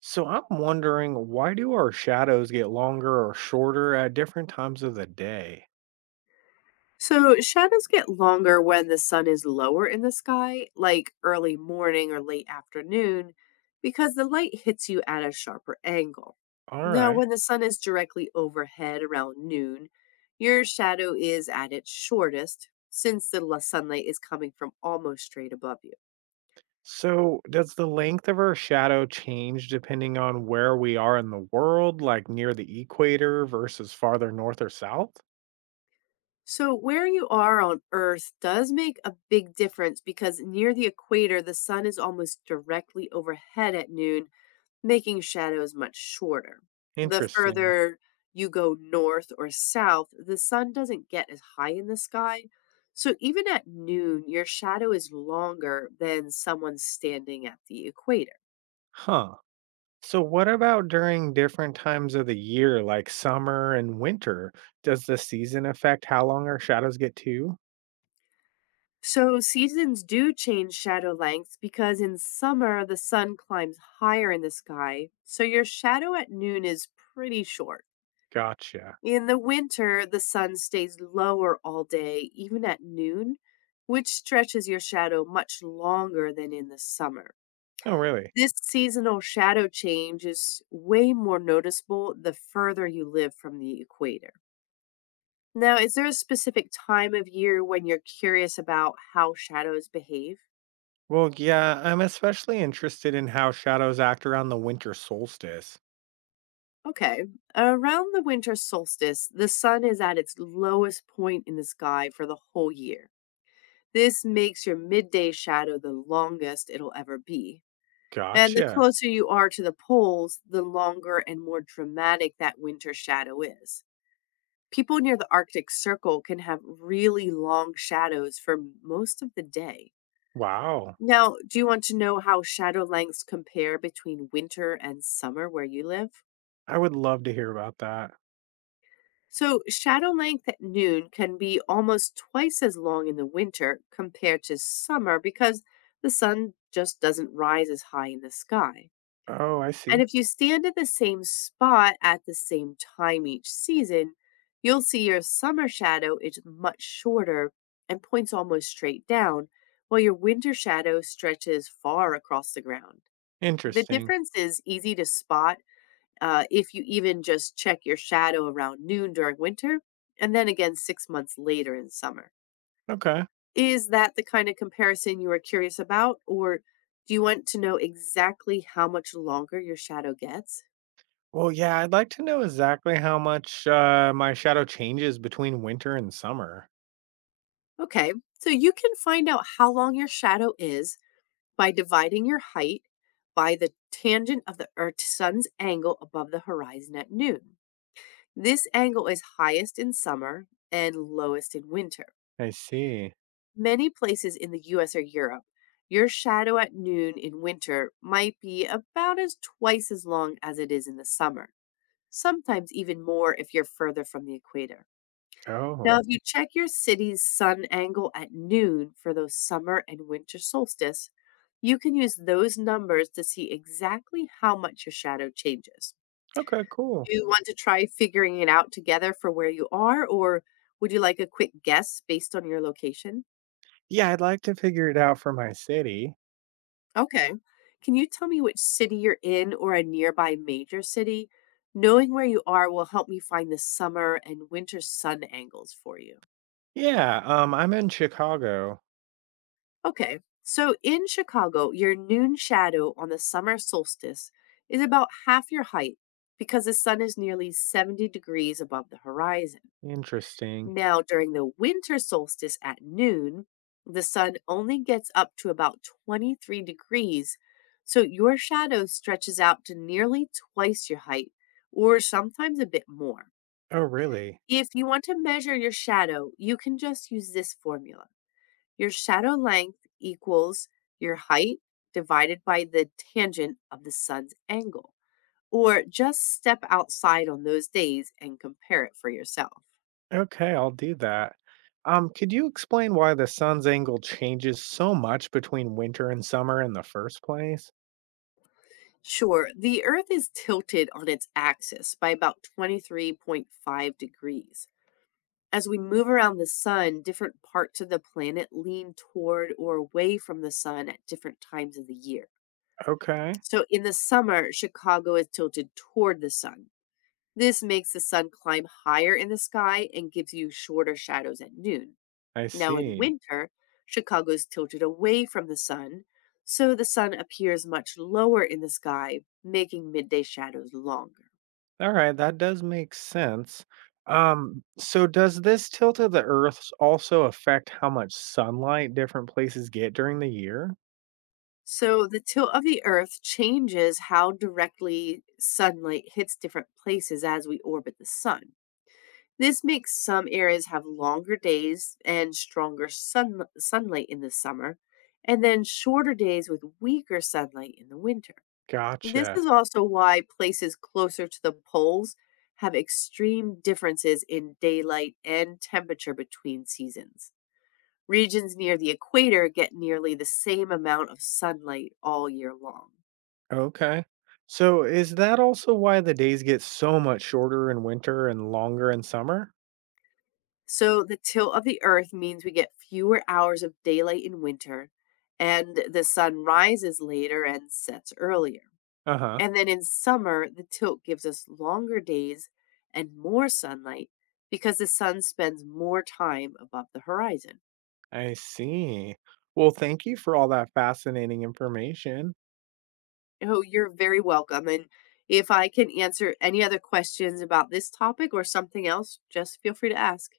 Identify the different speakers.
Speaker 1: So I'm wondering, why do our shadows get longer or shorter at different times of the day?
Speaker 2: So shadows get longer when the sun is lower in the sky, like early morning or late afternoon, because the light hits you at a sharper angle.
Speaker 1: All
Speaker 2: Now,
Speaker 1: right.
Speaker 2: when the sun is directly overhead around noon, your shadow is at its shortest since sunlight is coming from almost straight above you.
Speaker 1: So does the length of our shadow change depending on where we are in the world, like near the equator versus farther north or south?
Speaker 2: So, where you are on Earth does make a big difference because near the equator, the sun is almost directly overhead at noon making shadows much shorter. The
Speaker 1: Interesting.
Speaker 2: further you go north or south, the sun doesn't get as high in the sky. So even at noon, your shadow is longer than someone standing at the equator.
Speaker 1: Huh. So what about during different times of the year, like summer and winter? Does the season affect how long our shadows get too?
Speaker 2: So seasons do change shadow lengths because in summer, the sun climbs higher in the sky. So your shadow at noon is pretty short.
Speaker 1: Gotcha.
Speaker 2: In the winter, the sun stays lower all day, even at noon, which stretches your shadow much longer than in the summer.
Speaker 1: Oh, really?
Speaker 2: This seasonal shadow change is way more noticeable the further you live from the equator. Now, is there a specific time of year when you're curious about how shadows behave?
Speaker 1: Well, yeah, I'm especially interested in how shadows act around the winter solstice.
Speaker 2: Okay, around the winter solstice, the sun is at its lowest point in the sky for the whole year. This makes your midday shadow the longest it'll ever be. And the
Speaker 1: Gotcha.
Speaker 2: closer you are to the poles, the longer and more dramatic that winter shadow is. People near the Arctic Circle can have really long shadows for most of the day.
Speaker 1: Wow.
Speaker 2: Now, do you want to know how shadow lengths compare between winter and summer where you live?
Speaker 1: I would love to hear about that.
Speaker 2: So, shadow length at noon can be almost twice as long in the winter compared to summer because the sun just doesn't rise as high in the sky.
Speaker 1: Oh, I
Speaker 2: And
Speaker 1: see.
Speaker 2: if you stand in the same spot at the same time each season, you'll see your summer shadow is much shorter and points almost straight down, while your winter shadow stretches far across the ground. The
Speaker 1: Interesting.
Speaker 2: difference is easy to spot if you even just check your shadow around noon during winter, and then again six months later in summer.
Speaker 1: Okay.
Speaker 2: Is that the kind of comparison you are curious about, or do you want to know exactly how much longer your shadow gets?
Speaker 1: Well, yeah, I'd like to know exactly how much my shadow changes between winter and summer.
Speaker 2: Okay, so you can find out how long your shadow is by dividing your height by the tangent of the Earth's sun's angle above the horizon at noon. This angle is highest in summer and lowest in winter.
Speaker 1: I see.
Speaker 2: Many places in the US or Europe, your shadow at noon in winter might be about as twice as long as it is in the summer, sometimes even more if you're further from the equator. Now,
Speaker 1: Oh,
Speaker 2: If you check your city's sun angle at noon for those summer and winter solstice, you can use those numbers to see exactly how much your shadow changes.
Speaker 1: okay, cool.
Speaker 2: Do you want to try figuring it out together for where you are, or would you like a quick guess based on your location?
Speaker 1: Yeah, I'd like to figure it out for my city.
Speaker 2: Okay. Can you tell me which city you're in or a nearby major city? Knowing where you are will help me find the summer and winter sun angles for you.
Speaker 1: Yeah, I'm in Chicago.
Speaker 2: Okay. So in Chicago, your noon shadow on the summer solstice is about half your height because the sun is nearly 70 degrees above the horizon.
Speaker 1: Interesting.
Speaker 2: Now, during the winter solstice at noon, the sun only gets up to about 23 degrees, so your shadow stretches out to nearly twice your height, or sometimes a bit more.
Speaker 1: Oh, really?
Speaker 2: If you want to measure your shadow, you can just use this formula. Your shadow length equals your height divided by the tangent of the sun's angle. Or just step outside on those days and compare it for yourself.
Speaker 1: Okay, I'll do that. Could you explain why the sun's angle changes so much between winter and summer in the first place?
Speaker 2: Sure. The Earth is tilted on its axis by about 23.5 degrees. As we move around the sun, different parts of the planet lean toward or away from the sun at different times of the year.
Speaker 1: Okay,
Speaker 2: So in the summer, Chicago is tilted toward the sun. This makes the sun climb higher in the sky and gives you shorter shadows at noon.
Speaker 1: I
Speaker 2: Now, in
Speaker 1: see.
Speaker 2: winter, Chicago is tilted away from the sun, so the sun appears much lower in the sky, making midday shadows longer.
Speaker 1: All right, that does make sense. So does this tilt of the Earth also affect how much sunlight different places get during the year?
Speaker 2: So, the tilt of the Earth changes how directly sunlight hits different places as we orbit the sun. This makes some areas have longer days and stronger sunlight in the summer, and then shorter days with weaker sunlight in the winter. This
Speaker 1: Gotcha.
Speaker 2: is also why places closer to the poles have extreme differences in daylight and temperature between seasons. Regions near the equator get nearly the same amount of sunlight all year long.
Speaker 1: Okay. So is that also why the days get so much shorter in winter and longer in summer?
Speaker 2: So, the tilt of the Earth means we get fewer hours of daylight in winter, and the sun rises later and sets earlier.
Speaker 1: Uh huh.
Speaker 2: And then in summer, the tilt gives us longer days and more sunlight because the sun spends more time above the horizon.
Speaker 1: I see. Well, thank you for all that fascinating information.
Speaker 2: Oh, you're very welcome. And if I can answer any other questions about this topic or something else, just feel free to ask.